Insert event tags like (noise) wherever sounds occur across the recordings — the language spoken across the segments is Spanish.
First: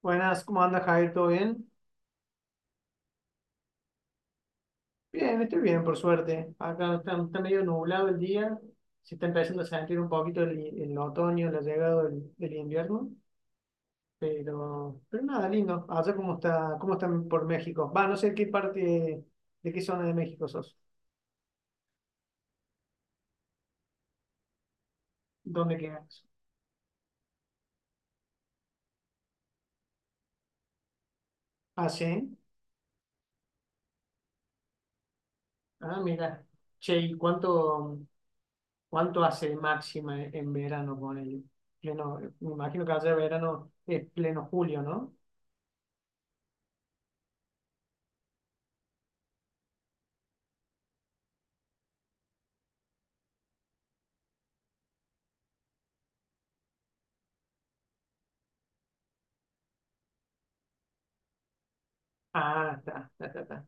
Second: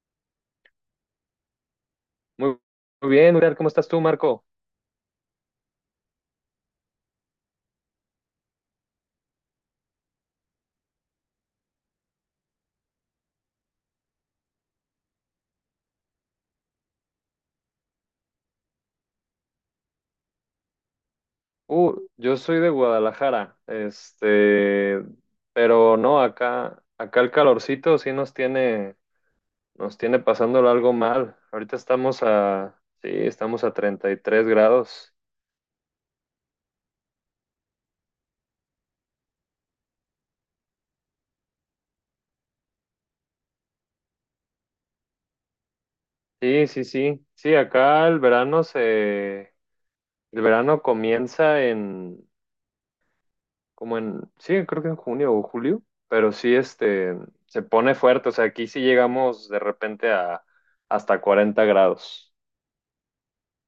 Buenas, ¿cómo anda Javier? ¿Todo bien? Muy, muy bien, Uriel, ¿cómo estás tú, Marco? Bien, estoy bien, por suerte. Acá está medio nublado el día. Se está empezando a sentir un poquito el otoño, la llegada del invierno. Pero nada, lindo. ¿Allá cómo está, cómo están por México? Va, no sé qué parte, de qué zona de México sos. Yo soy de Guadalajara, este, ¿Dónde pero no, quedas? acá el calorcito sí nos tiene pasándolo algo mal. Ahorita Ah, estamos sí. a, sí, estamos a 33 grados. Ah, mira. Che, ¿y cuánto hace de máxima en verano con el pleno? Me imagino que allá de verano es pleno julio, ¿no? Sí, sí, sí, sí, acá el verano comienza en, como en, sí, creo que en junio o julio, pero sí, este, se pone fuerte, o sea, aquí sí llegamos de repente a hasta 40 grados. Ah, está, está, está. Está.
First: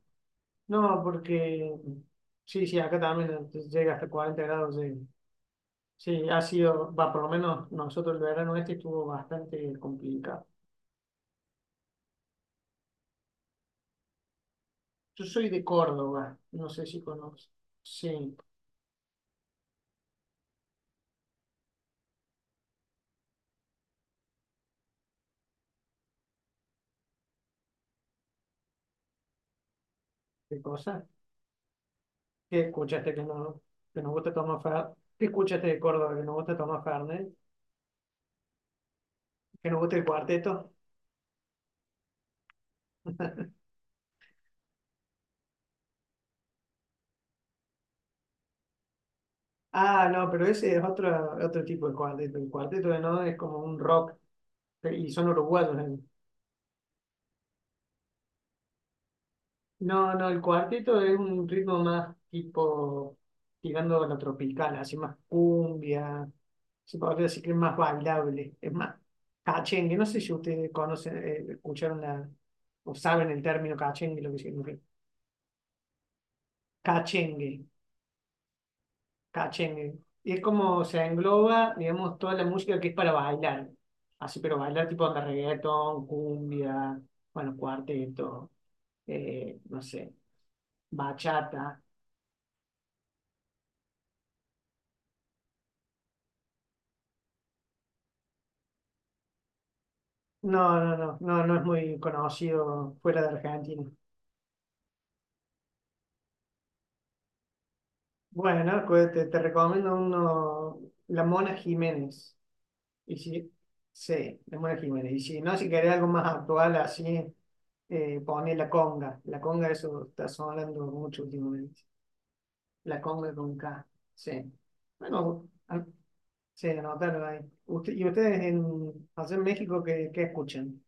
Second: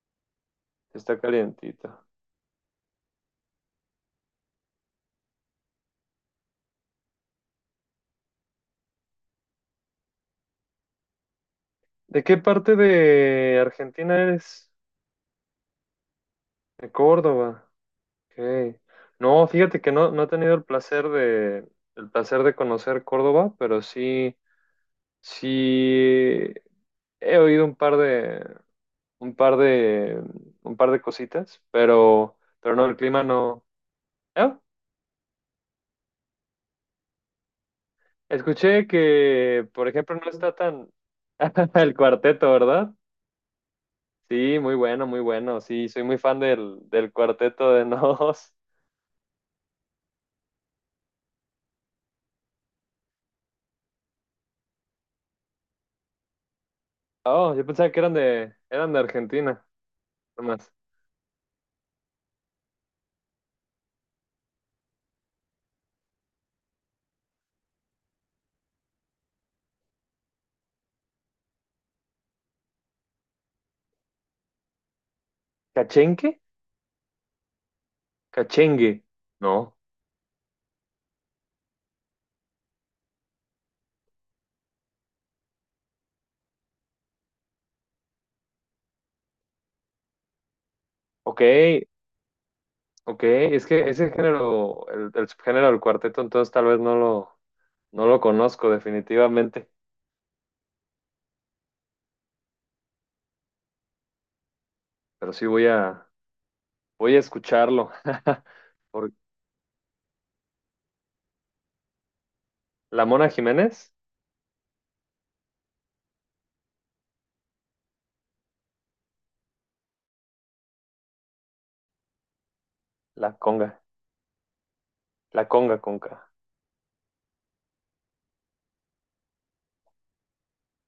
No, Está porque calientita. sí, sí, acá también llega hasta 40 grados. Sí, ha sido, va, por lo menos nosotros el verano este estuvo bastante complicado. ¿De qué parte de Argentina eres? Yo soy de Córdoba, no sé De si conoces. Córdoba. Sí, Ok. No, fíjate que no, no he tenido el placer de conocer Córdoba, pero sí, sí he oído un par de, un par de, ¿qué un par de cosa? cositas, ¿Qué pero no, el escuchaste que, clima no, no. que nos gusta Ah, tomar Fernet? ¿Qué escuchaste de Córdoba que nos gusta tomar Fernet? escuché ¿Que que, nos por gusta el ejemplo, no está cuarteto? tan (laughs) el cuarteto, ¿verdad? Sí, muy bueno, muy bueno. Sí, soy muy fan del cuarteto de Nos. Ah, no, pero ese es otro tipo de cuarteto. El cuarteto de no es como un rock y son uruguayos. Oh, yo pensaba que eran de Argentina, No, no, el nomás. cuarteto es un ritmo más tipo tirando a lo tropical, así más cumbia, se podría decir que es más bailable, es más cachengue. No sé si ustedes conocen, escucharon o saben el término cachengue, lo que significa. ¿Cachenque? Cachengue, Cachengue. No. cachengue. Y es como se engloba, digamos, toda la música que es para bailar. Así, pero bailar tipo de reggaetón, cumbia, bueno, cuarteto, no sé Ok, bachata. ok. Es que ese género, el subgénero del cuarteto, entonces tal vez no lo conozco definitivamente, No, no, no, no, no es muy conocido fuera de Argentina. pero sí voy a escucharlo. (laughs) Bueno, Por, te recomiendo uno, La Mona Jiménez. la Y Mona si, Jiménez, sí, La Mona Jiménez. Y si no, si querés algo más actual, así, pone La Conga. La Conga, eso está sonando mucho últimamente. La la Conga con conga, K. Sí. la Bueno, conga conca. sí, anótalo ahí. ¿Y ustedes allá en México qué escuchan?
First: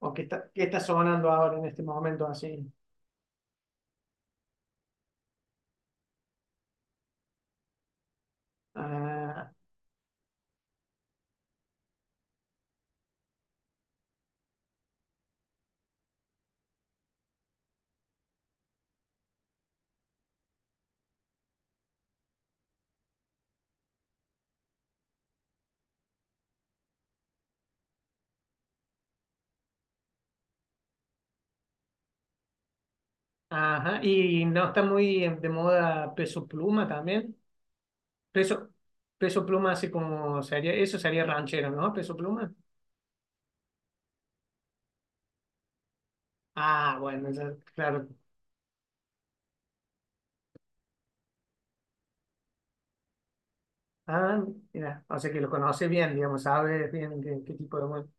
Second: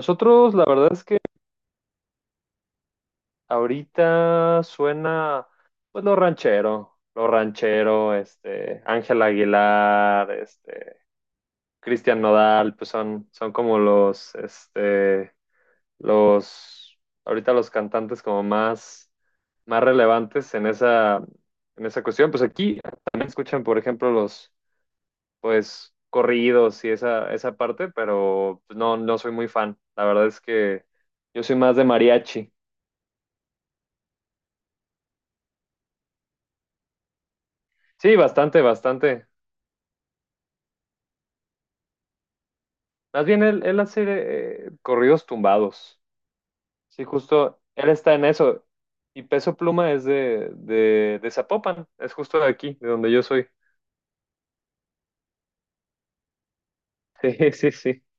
¿O qué está, qué la está verdad es que sonando ahora en este momento así? ahorita suena, pues lo ranchero, este, Ángel Ah. Aguilar, este. Cristian Nodal, pues son como los, este, los, ahorita los cantantes como más relevantes en esa cuestión. Pues aquí también escuchan, por ejemplo, los, pues, corridos y esa parte, pero pues, no, no soy muy fan. La verdad es que yo soy más de mariachi. Ajá, y no está muy de moda peso pluma también. Sí, bastante, Peso, bastante. peso pluma así como sería, eso sería ranchero, ¿no? Peso pluma. Más bien él hace corridos tumbados. Ah, Sí, bueno, ya, justo, él claro. está en eso. Y Peso Pluma es de Zapopan, es justo de aquí, de donde yo soy. Ah, mira, o sea que lo conoce bien, digamos, sabe bien (laughs) qué, Sí, qué sí, tipo de sí. música.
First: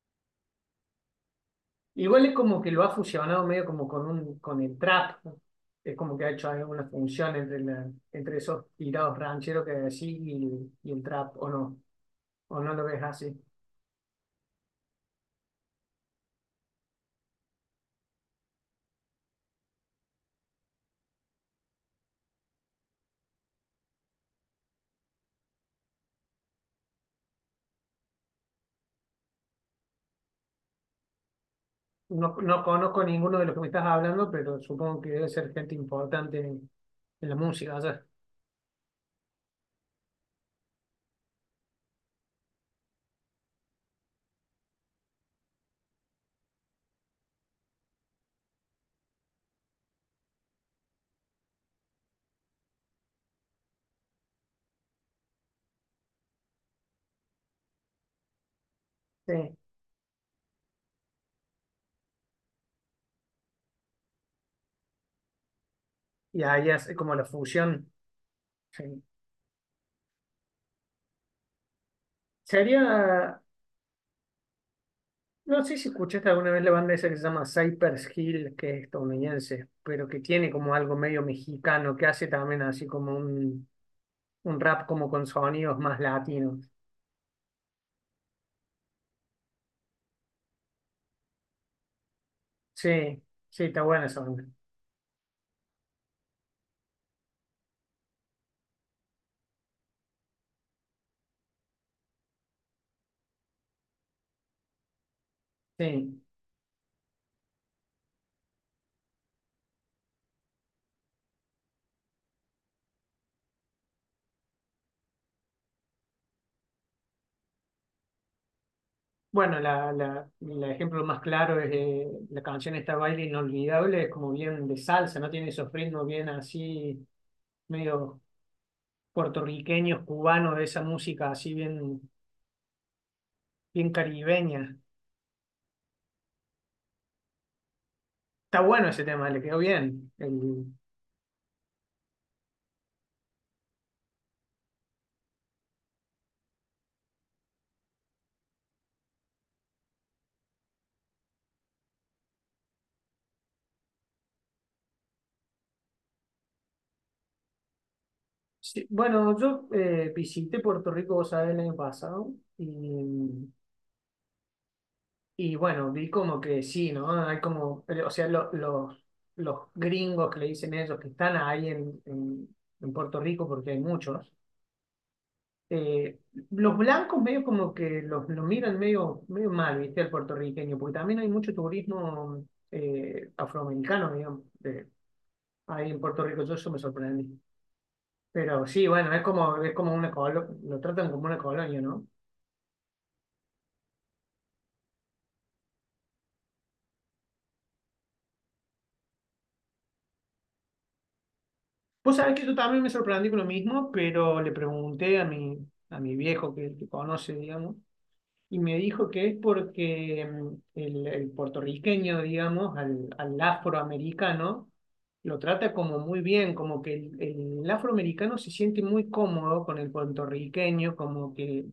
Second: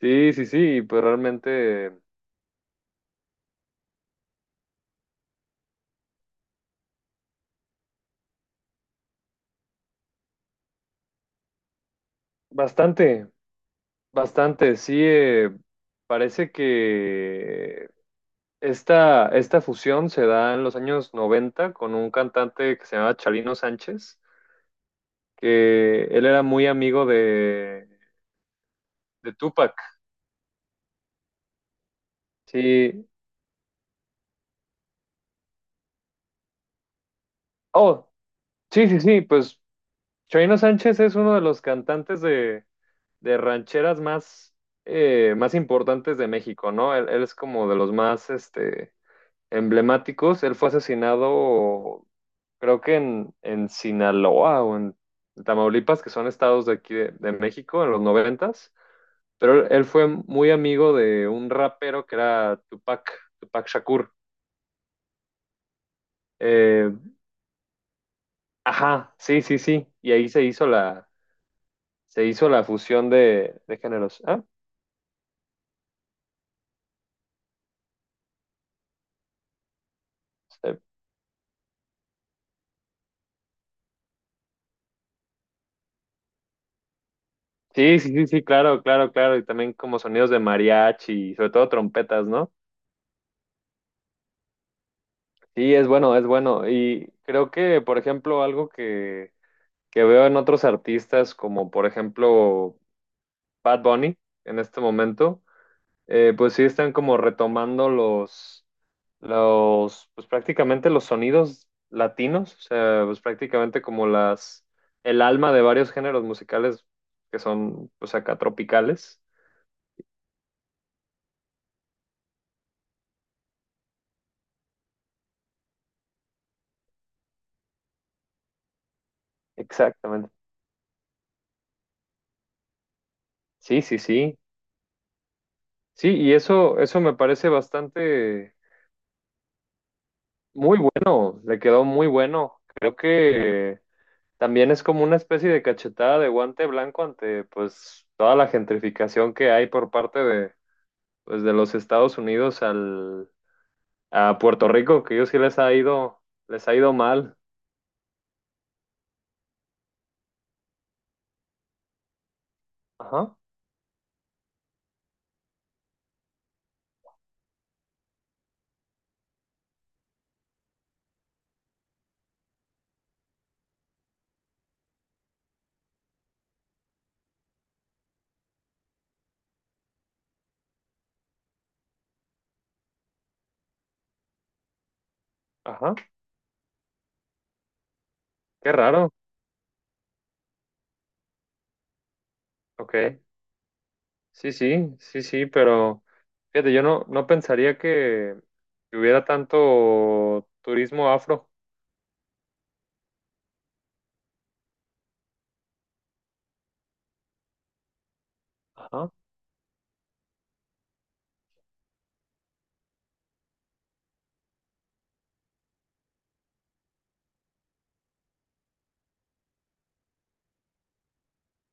Sí, sí, sí, pues realmente Igual es como que lo ha fusionado medio como con el trap, ¿no? Es como que ha hecho alguna función entre entre esos tirados rancheros que hay así y el trap, o no lo ves bastante, así. bastante. Sí, parece que esta fusión se da en los años 90 con un cantante que se llamaba Chalino Sánchez, que él era muy amigo de Tupac. No, no conozco Sí. ninguno de los que me estás hablando, pero supongo que debe ser gente importante en la música allá. Oh, sí, sí, sí, pues Choino Sánchez es uno de los cantantes de rancheras más importantes de México, ¿no? Él es como de los más este, emblemáticos. Él fue asesinado, creo que en Sinaloa o en Tamaulipas, que son estados de aquí de México, en los noventas. Sí. Pero él fue muy amigo de un rapero que era Tupac, Tupac Shakur. Y ahí Eh, hace como la fusión. Sí. ajá, sí, sí, sí. Y ahí se hizo la Sería, fusión de géneros. Ah, no sé si escuchaste alguna vez la banda esa que se llama Cypress Hill, que es estadounidense, pero que tiene como algo medio mexicano, que hace también así como un rap como con sonidos más latinos. sí, sí, sí, sí, claro, claro, claro. Y también como sonidos de mariachi, y sobre todo trompetas, ¿no? Sí, sí, está buena esa banda. Sí, es bueno, es bueno. Y creo que, por ejemplo, algo que veo en otros artistas, como por ejemplo Bad Bunny, en este momento, Sí. Pues sí están como retomando pues prácticamente los sonidos latinos, o sea, pues prácticamente como el alma de varios géneros musicales que son, pues acá tropicales. Bueno, el ejemplo más claro es la canción esta Baile Inolvidable, es como bien de salsa, no tiene esos ritmos bien así, medio puertorriqueños, Exactamente. cubanos, de esa música así bien, Sí, bien sí, sí. caribeña. Sí, y eso, me parece bastante Está bueno ese tema, le quedó bien. Muy bueno, le quedó muy bueno. Creo que también es como una especie de cachetada de guante blanco ante pues toda la gentrificación que hay por parte de pues de los Estados Unidos al a Puerto Rico, que ellos sí les ha ido mal. Sí, bueno, yo visité Puerto Rico, vos sabés, el año pasado Ajá, y, y bueno, vi como que sí, ¿no? Hay como, o sea, los gringos que le dicen ellos que están ahí en Puerto Rico, porque hay muchos eh, los blancos medio como que los miran medio, medio mal, ¿viste? Al puertorriqueño, porque también hay mucho turismo afroamericano, digamos, ahí ajá, en Puerto Rico, yo eso me sorprendí. Pero qué sí, raro. bueno, es como una colonia, lo tratan como una colonia, ¿no? Ok. Sí, sí, sí, sí, pero fíjate, yo no pensaría que hubiera tanto turismo afro. Vos sabés que yo también me sorprendí con lo mismo, pero le pregunté a mi viejo que conoce, digamos, y me dijo Ajá, que es porque el puertorriqueño, digamos, al afroamericano, lo trata como muy bien, como que el afroamericano se siente muy cómodo con el puertorriqueño, como que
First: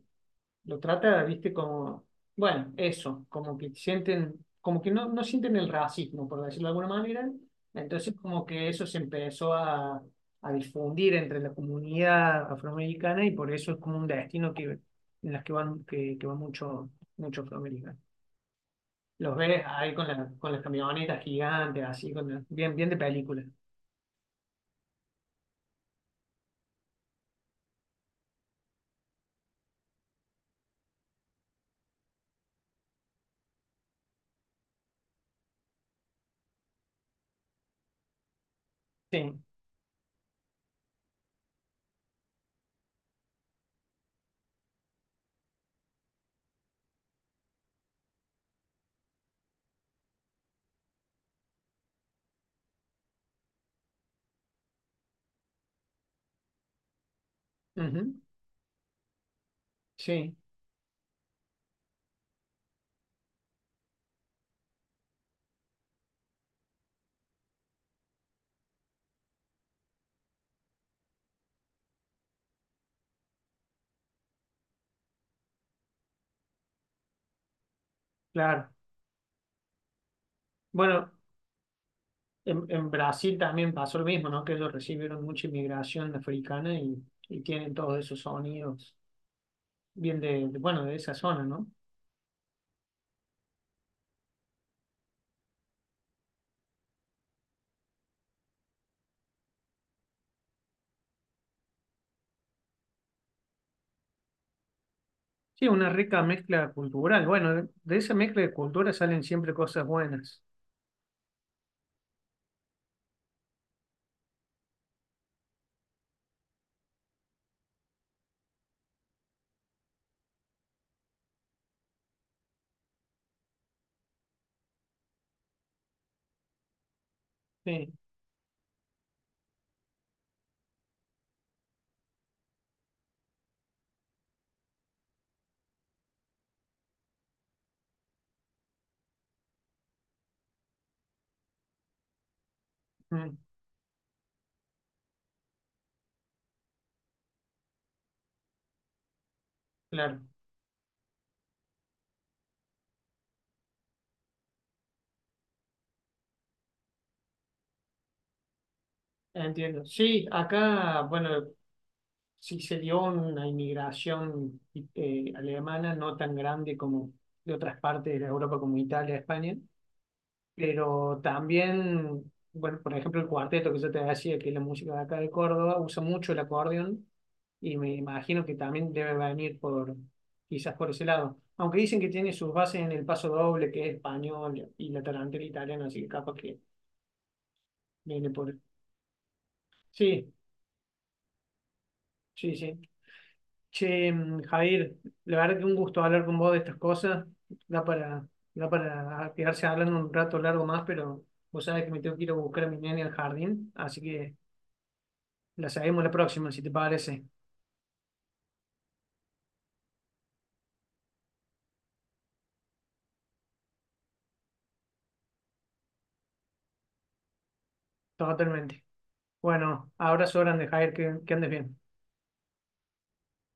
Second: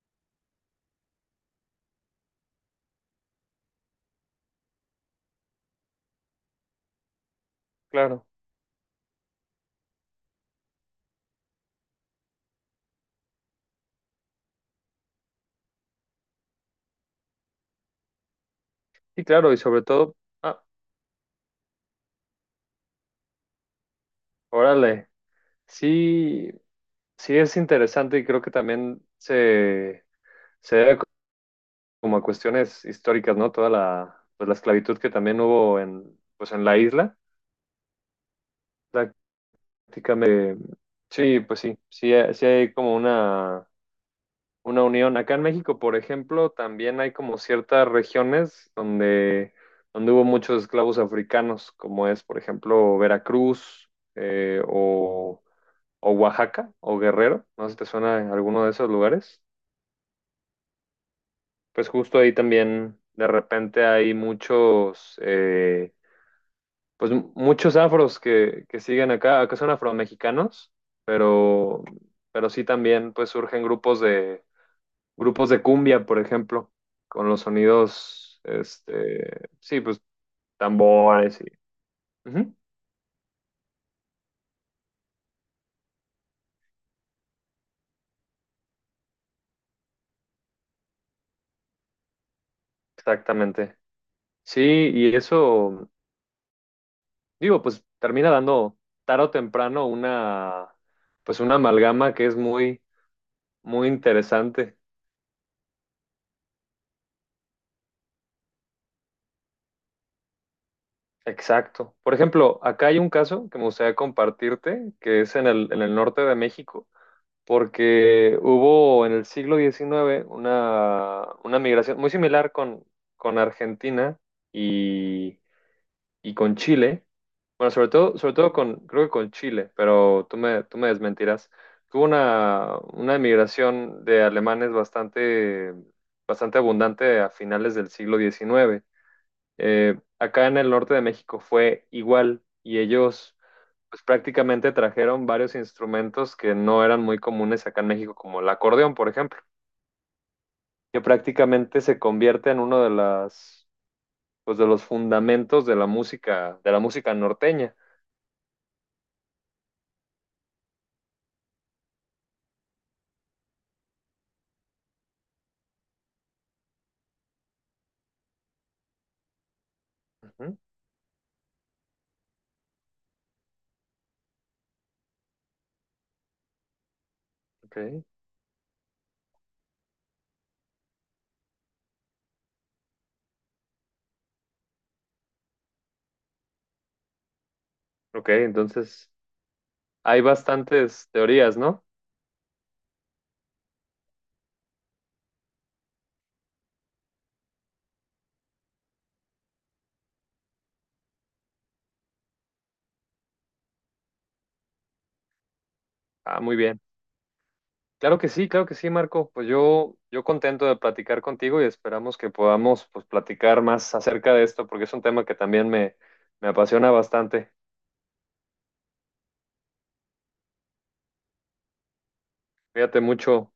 lo trata, viste, como, bueno, eso, como que sienten, como que no sienten el racismo, por decirlo de alguna manera. Entonces, claro. como que eso se empezó a difundir entre la comunidad afroamericana y por eso es como un destino que, en las que van, que van mucho, mucho afroamericano. Sí, Los claro, y ves sobre ahí todo, con las ah, camionetas gigantes, así, bien, bien de película. órale, sí, sí es interesante y creo que también se debe como a cuestiones históricas, ¿no? Toda la, pues la esclavitud que también hubo en, pues en la isla, Sí, prácticamente, sí, pues sí, sí, sí hay como una unión. Acá en México, por ejemplo, también hay como ciertas regiones donde hubo muchos esclavos africanos, como es, por ejemplo, Veracruz, eh, o o Oaxaca o Guerrero, no sé si te suena ujú, alguno de esos lugares. sí, Pues justo ahí también de repente hay muchos afros que siguen acá, son afromexicanos, pero, pero sí también pues surgen grupos de cumbia, por ejemplo, con los sonidos, claro. este, sí, pues Bueno, tambores y... Ujú, en Brasil también pasó lo mismo, ¿no? Que ellos recibieron mucha inmigración africana y tienen todos esos sonidos, bien bueno, de esa zona, ¿no? exactamente. Sí, y eso, digo, pues termina dando tarde o temprano pues una amalgama que es muy, muy interesante. Sí, una rica mezcla cultural. Bueno, de esa mezcla de culturas salen siempre cosas buenas. Exacto. Por ejemplo, acá hay un caso que me gustaría compartirte, que es en el norte de México, porque hubo en el siglo XIX una migración muy similar con Argentina y, y con Chile. Bueno, Sí, sobre todo con, creo que con Chile, pero tú me desmentirás. Tuvo una emigración de alemanes bastante, bastante abundante a finales del siglo XIX. Acá en el norte de México fue igual y ellos mm, pues, prácticamente trajeron varios instrumentos que no eran muy comunes acá en México, como el acordeón, por ejemplo, claro, que prácticamente se convierte en uno de los fundamentos de la música norteña. entiendo. Sí, acá, bueno, sí se dio una inmigración alemana no tan grande como de otras partes de Europa, como Italia, España. Ujú, Pero también, bueno, por ejemplo, el cuarteto que yo te decía, que es la música de acá de Córdoba, usa mucho el acordeón y me ok. imagino que también debe venir quizás por ese lado. Aunque dicen que tiene sus bases en el paso doble, que es español y la tarantela italiana, así que capaz que Ok, viene por... entonces hay Sí, bastantes teorías, ¿no? sí, sí. Che, Jair, la verdad que un gusto hablar con vos de estas cosas. Da para, da para quedarse hablando un rato largo más, pero vos sabés que me tengo que ir a buscar a mi nene al jardín, así que... La seguimos la Ah, próxima, muy si te bien. parece. Claro que sí, Marco. Pues yo contento de platicar contigo y esperamos que podamos pues, platicar más acerca de esto porque es un tema que también me apasiona bastante. Totalmente. Bueno, abrazo grande, Jair, que andes bien. Cuídate mucho.